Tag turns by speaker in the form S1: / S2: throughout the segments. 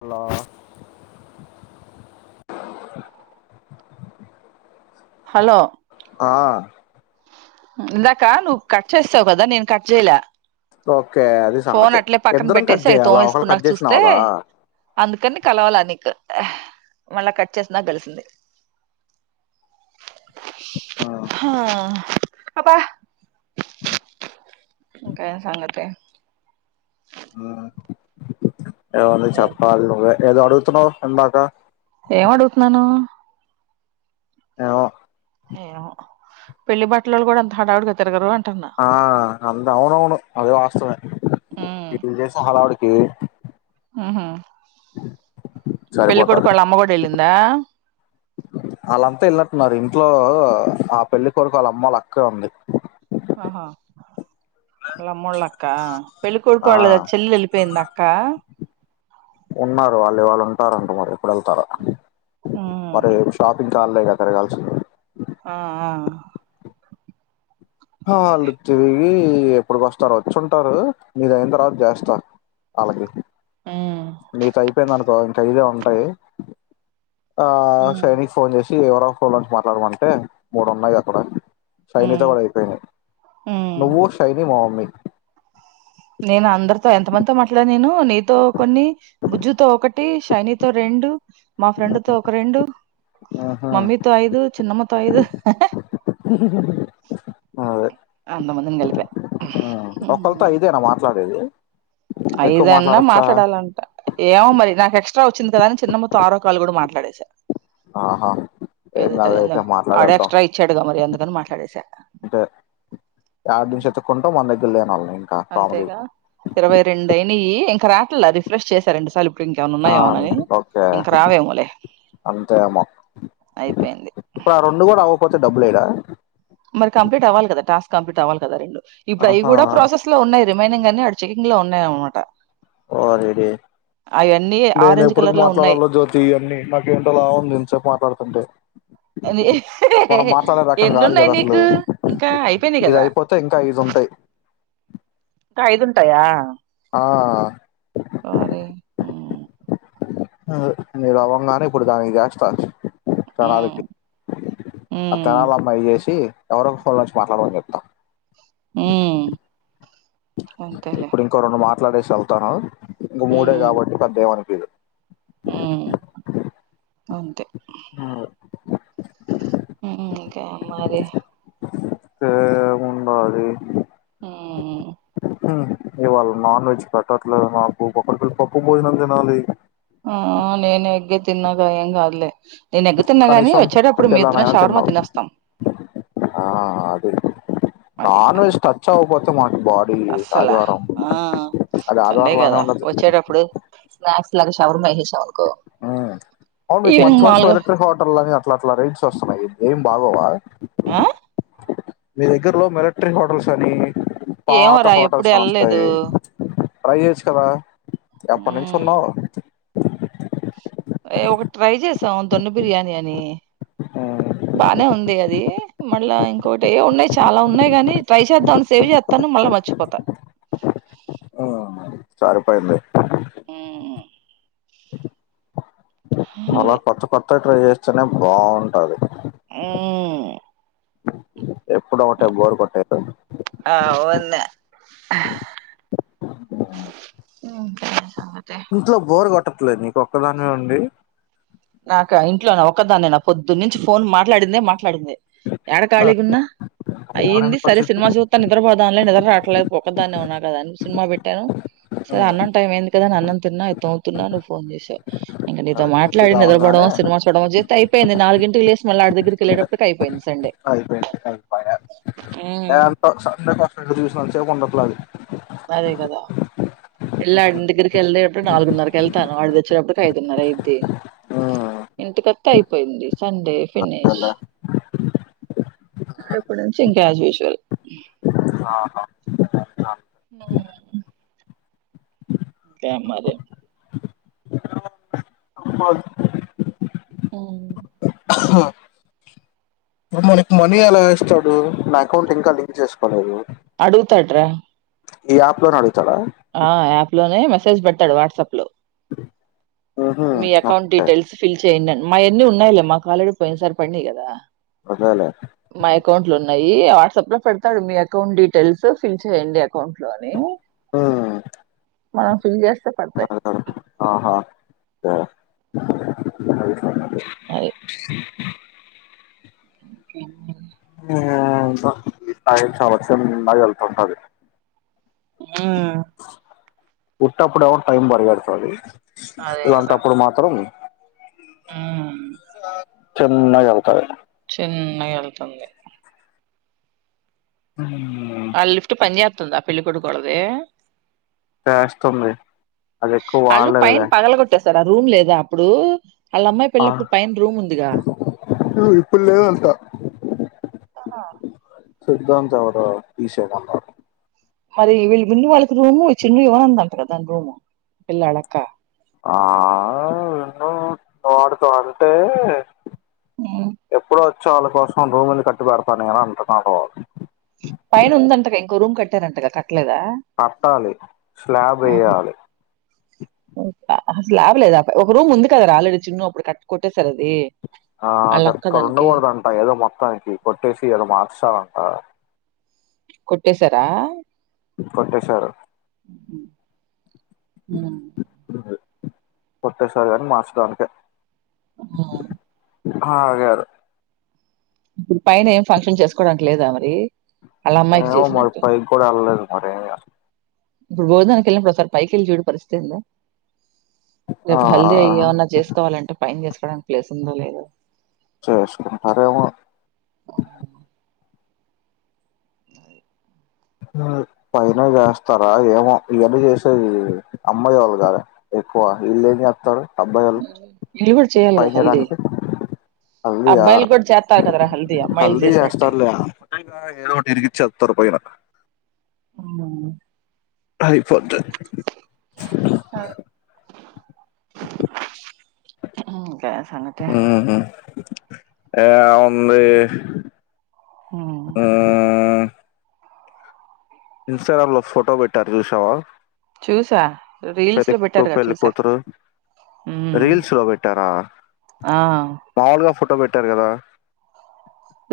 S1: Hello.
S2: Hello.
S1: ఆహ్.
S2: ఇందాకా నువ్వు కట్ చేసావు గదా నేను కట్ చేయలే.
S1: ఓకే అది
S2: ఫోన్
S1: సంగతి
S2: అట్లే పక్కన
S1: ఇద్దరం కట్
S2: పెట్టేసి అవి
S1: చేయాలా ఒకళు కట్
S2: తోమేసుకున్నాక
S1: చేసినావ్
S2: చూస్తే.
S1: కదా
S2: అందుకని కలవల నీకు. మళ్ళా కట్ చేసినాక తెలిసింది.
S1: ఆ
S2: ఆహ్. అబ్బా ఇంకేం సంగతి. ఛ్.
S1: ఏం ఉంది చెప్పాలి నువ్వే ఏదో అడుగుతున్నావు ఇందాక.
S2: ఏం అడుగుతున్నాను.
S1: ఏమో.
S2: ఏమో పెళ్ళి బట్టలోళ్ళు కూడా అంత హడావిడిగా తిరగరు అంటు.
S1: ఆహ్ అంత అవునవును అదే వాస్తవమే ఇది చేసి హాడావిడి. ఉమ్.
S2: ఉహు
S1: సరిపోతాది
S2: పెళ్ళికోడుకోళ్ళ అమ్మ గూడా వెళ్లిందా.
S1: వాళ్ళంతా వెలినట్టున్నారు ఇంట్లో ఆ పెళ్లి కొడుకు వాళ్ళా అమ్మ వాళ్ళ అక్కే ఉంది.
S2: ఆహ్. వాలామ్మోళ్ళ అక్క పెళ్ళికోడుకో
S1: ఆ
S2: వాళ్ళ చెల్లి వెళ్ళిపోయిందాక్క.
S1: ఉన్నారు వాళ్ళు వాళ్ళు ఉంటారంట మరి ఎప్పుడు వెళ్తారో
S2: ఉమ్
S1: మరి షాపింగ్. ఖాళీ గా తిరగాలిసింది.
S2: ఆహ్ ఆహ్.
S1: హల్లు తిరిగి. ఈ ఇప్పుడుకి వస్తారో వచ్చుంటారు మీదైయిన తర్వాత చేస్తా వాళ్ళకి.
S2: ఉమ్
S1: నీతో అయిపోయింది అనుకో ఇంకా ఐదే ఉంటాయి. ఆహ్
S2: ఉమ్
S1: షైనికి ఫోన్ చేసి ఎవరో ఫోన్ంచి మాట్లాడమంటే మూడు ఉన్నాయి అక్కడ. శైలుతో
S2: ఉమ్
S1: గూడా అయిపోయినయ్
S2: ఉమ్.
S1: నువ్వు శైని మా మమ్మీ.
S2: నేను అందరితో ఎంత మందితో మాట్లాడిన నేను నీతో కొన్ని గుజ్జుతో ఒకటి శైనితో రెండు. రెండు మా ఫ్రెండ్ తో ఒక రెండు.
S1: ఆహా
S2: మమ్మీతో ఐదు చిన్నమ్మతో ఐదు.
S1: ఆహ్ అదే.
S2: అంత మందిని కలిపా.
S1: ఉమ్ ఒకలితో ఐదేనా మాట్లాడేది. ఎక్కువ
S2: ఐదన్నా
S1: మాట్లాడొచ్చా
S2: మాట్లాడాలంట. ఏమో మరి నాకు ఎక్స్ట్రా వచ్చింది అని చిన్నమ్మ తో ఆరో కాలు కూడా మాట్లాడేసా.
S1: ఆహా. ఏం
S2: ఏదైతే
S1: కాదు
S2: అదై
S1: అయితే
S2: ఆడ్
S1: మాట్లాడేద్దాం
S2: ఎక్స్ట్రా ఇచ్చాడుగా మరి అందుకని మాట్లాడేసా.
S1: ఆహ్ నిమిషం వేత్తుకుంటూ మన దగ్గర లే అనాల.
S2: అంతేగా ఇరవై రెండైనాయి ఇంకా రావట్లే రిఫ్రెష్ చేసా రెండు సార్లూ ఇప్. ఇప్పుడు ఇంకేమన్న
S1: ఆ
S2: ఉన్నాయా మనవి
S1: ఓకే
S2: ఇంక రావేమోలే.
S1: అంతేమో
S2: అయిపోయింది
S1: ఇప్పుడు ఆ రెండు కూడా అవ్వకపోతే డబ్బులు ఏయ్యాడా.
S2: మరి కంప్లీట్ అవ్వలి గదా టాస్క్ కంప్లీట్ అవ్వాలి కదా ఆ రెండు ఇప్పుడు అవి
S1: ఆహా
S2: కూడా ప్రాసెస్ లో ఉన్నాయి. రిమైనింగ్ కానీ ఆడ చెనింగ్ లో ఉన్నాయి అనమాట.
S1: ఓరిని
S2: అవన్నీ
S1: నేను
S2: ఆరెంజ్
S1: ఎప్పుడుకి
S2: కలర్ లో ఉన్నాయి
S1: మాట్లాడాలో జ్యోతి అన్నీ నాకేంటోలా ఉంది ఇంతసేపు మాట్లాడుతుంటే
S2: ఎన్ని
S1: మనం మాట్లాడే రకం
S2: ఎన్ని
S1: కాదు
S2: ఉన్నాయి
S1: కదా అసలు
S2: నీకు ఇంకా అయిపోయినాయి
S1: ఇది
S2: కదా
S1: అయిపోతే ఇంకా ఐదు ఉంటయి
S2: ఇంకా ఐదుంటాయా
S1: ఆ
S2: అరే ఉమ్
S1: ఉమ్ నీది అవ్వంగానే ఇప్పుడు దానికి చేస్తా తెనాలికి
S2: ఉమ్
S1: ఆ తెనాలమ్మాయికి చేసి ఎవరోక ఫోన్ల నుంచి మాట్లాడమని చెప్తా
S2: ఉమ్ అంతేలే
S1: ఇప్పుడు ఇంకో రెండు మాట్లాడేసి ఎళ్తాను ఇంగ మూడే
S2: ఉమ్,
S1: కాబట్టి పెద్దేమనిపియదు
S2: ఓకే
S1: అవు
S2: ఉమ్ ఇంక మరి
S1: ఏం ఉందొ అది
S2: ఉమ్
S1: ఇవాళ నాన్ వెజ్ పెట్టాట్లే మాకు ఒక పప్పు భోజనం తినాలి
S2: హు నేను ఎగ్గే తిన్నగ ఏం కాదులే నేను ఎగ్ తిన్నా గాని
S1: కనీసం
S2: వచ్చేటప్పుడు మీ ఇద్దరం
S1: పిల్లనైనా
S2: షవర్మా
S1: తిన్నావు
S2: తినోస్తాం
S1: ఆ అది
S2: అది
S1: నాన్
S2: అది
S1: వెజ్ టచ్ అవ్వకపోతే మనకి బాడీ
S2: అస్సలా
S1: ఆదివారం అది
S2: సండే
S1: ఆదివారం
S2: గ
S1: లానే
S2: కదా
S1: ఉండదు
S2: వచ్చేటప్పుడు స్నాక్స్ లాగా శవర్మ చేసేవాళ్ళం
S1: అవును మీకు మంచి మంచి
S2: మాములుగా
S1: మిల్టరీ హోటల్ అని అట్లా అట్లా రేట్స్ వస్తున్నాయి ఏం బాగోవా
S2: ఆ
S1: మీ దగ్గరలో మిలిటరీ హోటల్స్ అని పాత
S2: ఏమోరా ఎప్పుడు
S1: హోటల్స్ అని
S2: వెళ్ళలేదు
S1: వస్తాయి ట్రై చేయోచ్చు కదా ఎప్పనుంచి
S2: మ్
S1: ఉన్నవు
S2: ఏ ఒకటి ట్రై చేసాం దొన్న బిర్యానీ అని బానే ఉంది అది మళ్ళా ఇంకోటి ఏ ఉన్నాయి చాలా ఉన్నాయి గాని ట్రై చేద్దామని సేవ్ చేత్తాను మళ్ళా మర్చిపోతాను
S1: ఆ సరిపోయింది
S2: మ్
S1: అలా కొత్త కొత్తగా ట్రై చేస్తేనే బాగుంటది
S2: ఉమ్
S1: ఎప్పుడు ఒకటె బోరు కొట్టేయదు
S2: ఆ వున్న ఉమ్ కా
S1: ఇంట్లో బోర్ కొట్టట్లేదు నీకు ఒక్కదానివే ఉండి
S2: నాక ఇంట్లోనే ఒకదాన్ని నే పొద్దున్న నుంచి ఫోన్ మాట్లాడిందే మా ట్లాడింది ఏడ ఖాళీగ ఉన్నా
S1: బోర్
S2: అయ్యింది
S1: ఎందుకు
S2: సరే
S1: వచ్చిద్ది
S2: సినిమా చూతా నిద్రపోదాంలె నిద్ర రా ట్లేదు ఒక్కాదాన్నే ఉన్నా కదా అ సినిమా పెట్టాను సరే అన్నం
S1: ఉమ్
S2: టైం అయింది కదాని అన్న తిన్నా ఇది తోముతున్న నువ్వు ఫోన్ చేసావు
S1: సరే
S2: నిద్రబోవడం సినిమా చూడడమొ చేతే అయిపోయింది నాలిగింటికి లేచి మళ్ళ ఆడి దగ్గరికి
S1: అంతే
S2: వెళ్ళటప్పటికి అయిపోయింది సండే.
S1: అయిపోయింది
S2: హ్మ్
S1: ఏంట సండే కోసం ఎదురుచూసినంతసేపు ఉండట్లే అది
S2: అదే కదా పిల్లాడి దగ్గరికి వెళ్లేటప్పుడు నాలుగున్నరకి వెళ్తాను ఆడిది వచ్చినప్పటికి ఐదున్నర అయిద్ది ఇంటికొత్తే అయిపోయింది సండే ఫినిష్
S1: అంతేలే
S2: రేపటినుంచి ఆస్యుజువల్
S1: ఆహా ఇంకేమి
S2: ఉ కేం మరి
S1: ఇప్పుడు మనకు మనీ ఎలా ఇస్తాడు నా అకౌంట్ ఇంకా లింక్ చేసుకోలేదు
S2: అడుగుతాడ్రా
S1: ఈ యాప్లో నాడు
S2: ఆ యాప్ లోనే మెసేజ్ పెడతాడు వాట్సాప్ లో
S1: ఉహు
S2: మీ అకౌంట్
S1: ఓకే
S2: డీటెల్స్ ఫిల్ చేయ్యడని మాయన్ని ఉన్నాయిలే మాకు ఆల్రెడీ పోయిన సారి పడినాయి కదా
S1: అదేలే
S2: మా అకౌంట్ లో ఉన్నాయి వాట్సాప్ లో పెడతాడు మీ అకౌంట్ డీ టేల్స్ ఫిల్ చెయండి అకౌంట్ లోని
S1: ఆ
S2: మనం ఫిల్ చె
S1: ఆహా సరే
S2: అదే ఒకే
S1: ఏందో ఈ టైం చాలా చిన్నగ వెళ్తుంటది
S2: ఉ
S1: ఉటప్పుడు ఏమో టైం బరిగేడుతది ఇలాంటప్పుడు మాత్రం
S2: ఊ
S1: చిన్నగేళ్తాది
S2: చిన్నగ వెళ్తుంది ఆ లిఫ్ట్ పని చెత్తుందా పెళ్ళికొడుకొల్లది
S1: చేస్తుంది అది ఎక్కువ వాడలేదులే
S2: చర రూమ్ లేదా అప్పుడు ఆళ్ళ అమ్మాయి
S1: ఆ
S2: పెళ్ళినప్పుడు పైన రూమ్ ఉందిగా
S1: ఇప్పుడు లేదంట
S2: అహ
S1: సిద్ధాంతి ఎవరో తీసేమన్నారు
S2: మరి వీళ్ళు మిన్ను వాళ్ళకి రూము చిన్ను ఇవ్వనదటగా దాని రూము పిల్ల వాల్లక్క
S1: ఆ తడుతో అంటే
S2: ఉమ్
S1: ఎప్పుడో వచ్చే వాళ్ళ కోసం రూములు కట్టి పెడతా నేను అంటున్నాడు
S2: పైన ఉందంటగా ఇంకో రూమ్ కట్టారంటగా క ట్లేదా
S1: కట్టాలి స్లాబ్
S2: ఆహా
S1: వేయాలి
S2: అసలు లాభలేద ఆ ఒక రూమ్ ఉంది కదా రా ఆల్రెడీ చిన్ను అప్పుడు కట్ కొట్టేసారా అది వాళ్ళ అక్క
S1: ఆక్కడ
S2: దానికి
S1: ఉండకూడదంట ఏదో మొత్తానికి కొట్టేసి ఏదో మార్చాలంట
S2: కొట్టేేశార
S1: కొట్టేశారు
S2: ఉ ఉ
S1: కొట్టేసాదని మార్చిన అంతే
S2: ఉ
S1: ఆగారు
S2: ఇప్పుడు పైన ఏం ఫంక్షన్ చేసుకోవడానికి లేదా మరి వాళ్ళ అమ్మాయికి
S1: ఏమో మరి
S2: చేసినట్టు
S1: పైకూడా వెళ్ళలేదు మరి
S2: ఇప్పుడు భోజనానికి వెళ్ళినప్పుడు ఒ సారి పైకి వెళ్ళి చూడు పరిస్థితి ఏందో
S1: ఆ
S2: రేపు హల్దీ అయ్యి ఏమన్నా చేసుకోవాలంటే పైన చేసుకోవడానికి ప్లేస్ ఉందో లేదో
S1: చేసుకుంటారేమో పైన చేస్తారా ఏమో ఇవన్ని చేసేది అమ్మాయి వాళ్ళు గాద ఎక్కువ ఇల్లెం చెత్తారు అబ్బాయోలు
S2: వీళ్ళు కూడా చేయ్యాలిగ హల్దీ
S1: హల్దీయా
S2: అబ్బాయిలు కూడా చేత్తరు కదా రా హల్దీ అమ్మయిలు చేసినట్టే
S1: ఎదో ఒకటి ఇరికిచేత్తరు పైన
S2: ఊ
S1: అయిపోది
S2: ఇంక
S1: ఉ హు ఏం ఉంది
S2: ఉమ్.
S1: ఊ ఇన్స్టాగ్రామ్ లో ఫోటో పెట్టారు చూసావా
S2: చూసా రీల్స్ లో పెట్టారు
S1: పెళ్ళికొడుకు
S2: గా చూసా
S1: పెళ్ళికూతురు
S2: ఉమ్
S1: రీల్స్ లో పెట్టారా
S2: ఆ
S1: మాముల్గా ట్లో పెట్టారు గదా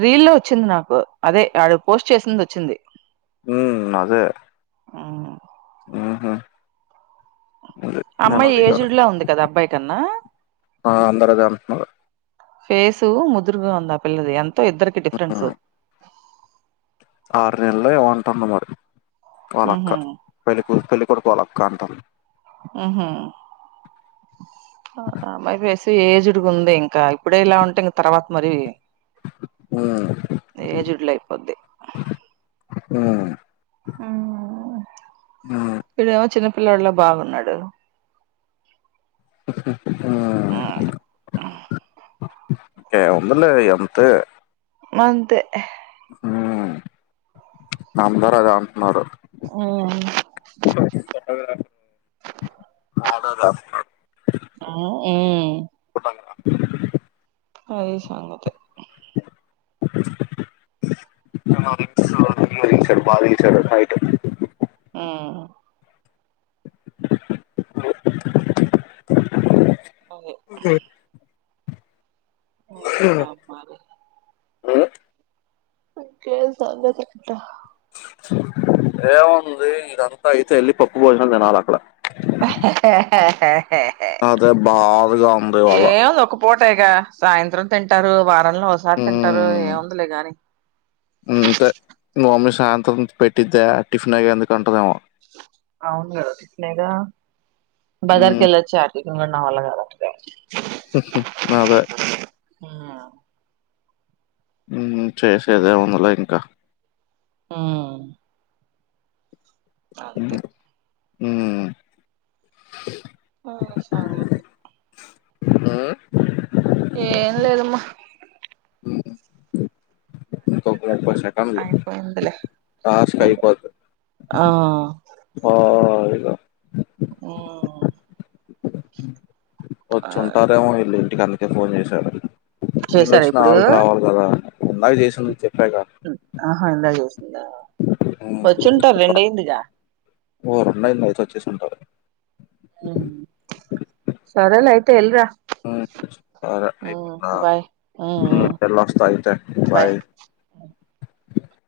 S2: రీల్ లో వచ్చింది నాకు అదే ఆడ్ పోస్ట్ చేసింది వచ్చింది
S1: ఉ అదే
S2: ఉమ్
S1: ఉహు అది నేను
S2: అమ్మాయి
S1: అది కాదు
S2: ఎజుడ్ల ఉంది కదా అబ్బాయి కన్నా
S1: అందరు అదే అంటున్నారు
S2: ఫేసు ముదురుగా ఉంది ఆ పిల్లది ఎంతో ఇద్దరికి డిఫరెన్సు
S1: ఆరు నెల్లో ఏమంటుంది మరి
S2: ఉహు
S1: వాళ్ళక్క పెలికుతు పెళ్ళి కొడుకు వాళ్ల అక్క అంటన
S2: ఉహు ఆమె ఫేసి ఏజ్డ్గా ఉంది ఇంకా ఇప్పుడే ఇలా ఉంటే ఇంకా తర్వాత మరి
S1: ఉమ్
S2: ఏజ్డ్ల అయిపోద్ది
S1: ఉమ్
S2: ఊ
S1: ఉమ్
S2: ఇడేమో చిన్నపిల్లోడ్ల బాగున్నాడు
S1: ఆహ్
S2: ఉమ్
S1: ఏముందిలే అంతే
S2: మంతే
S1: ఉ అందరూ అదే అం
S2: ఊ
S1: ఆడదాస్తారు
S2: ఉమ్ ఉ
S1: బాగా
S2: అది సంగతి
S1: ఎమో రింగ్సు రూంలో దీశాడు బాగా తీశాడు హైటు
S2: ఉ అవే ఇంకా మరి
S1: ఉ
S2: ఇంకేం సంగతు అంట
S1: ఏముంది ఇదంత అయితే పప్పు భోజనాల తినలా అక్కడ అదే బాధగా ఉంది ఇవాళ
S2: ఏముంది ఒక పూటే గా సాయంత్రం తింటారు వారంలో ఒకసారి తింటారు ఏముందిలే గాని
S1: ఇంతే మ మమ్మీ సాయంత్రం పెట్టిద్దా టిఫిన్ అగే ఎందుకు అంటదేమో
S2: అవును టిఫినే గా బజార్
S1: ఉమ్
S2: కేలోచ్చర్లే ఇంక నావల్ల కావట్లేదు
S1: అదే
S2: ఉమ్
S1: ఉమ్ చేసేదేముందిలే ఇంకా
S2: ఉ అంతే
S1: ఊ
S2: ఆ సంగతి
S1: ఉమ్,
S2: ఎం లేదమ్మ
S1: ఇంకొముప్పై సెకండ్లు
S2: అయిపోయిందిలే
S1: టాస్క్
S2: ఇంకా
S1: అయ్యిపోది
S2: ఆ
S1: హాయిగా
S2: ఉమ్ ఆ
S1: వచ్చుంటారేమో ఈళ్ళు ఇంటికి అందుకే ఫోన్ చేశారు వీళ్ళు
S2: చేసారా
S1: వొచ్చిన
S2: ఇప్పుడు
S1: ఆల్ రావాలి కదా ఇందాక చేసింది చెప్పాక
S2: హా ఇందాక జేసిందా
S1: ఉమ్,
S2: వచ్చుంటాది రెండైందిగా
S1: ఒరేనా ఇళ్లు నడిచి వచ్చేసుంటారు
S2: హుమ్ సరేలే అయితే ఎల్రా
S1: [unintelligible] అరే అయ్
S2: ఉమ్ బాయ్ ఉమ్ ఉమ్
S1: [unintelligible] వస్తాయ్ [unintelligible] అయితే బాయ్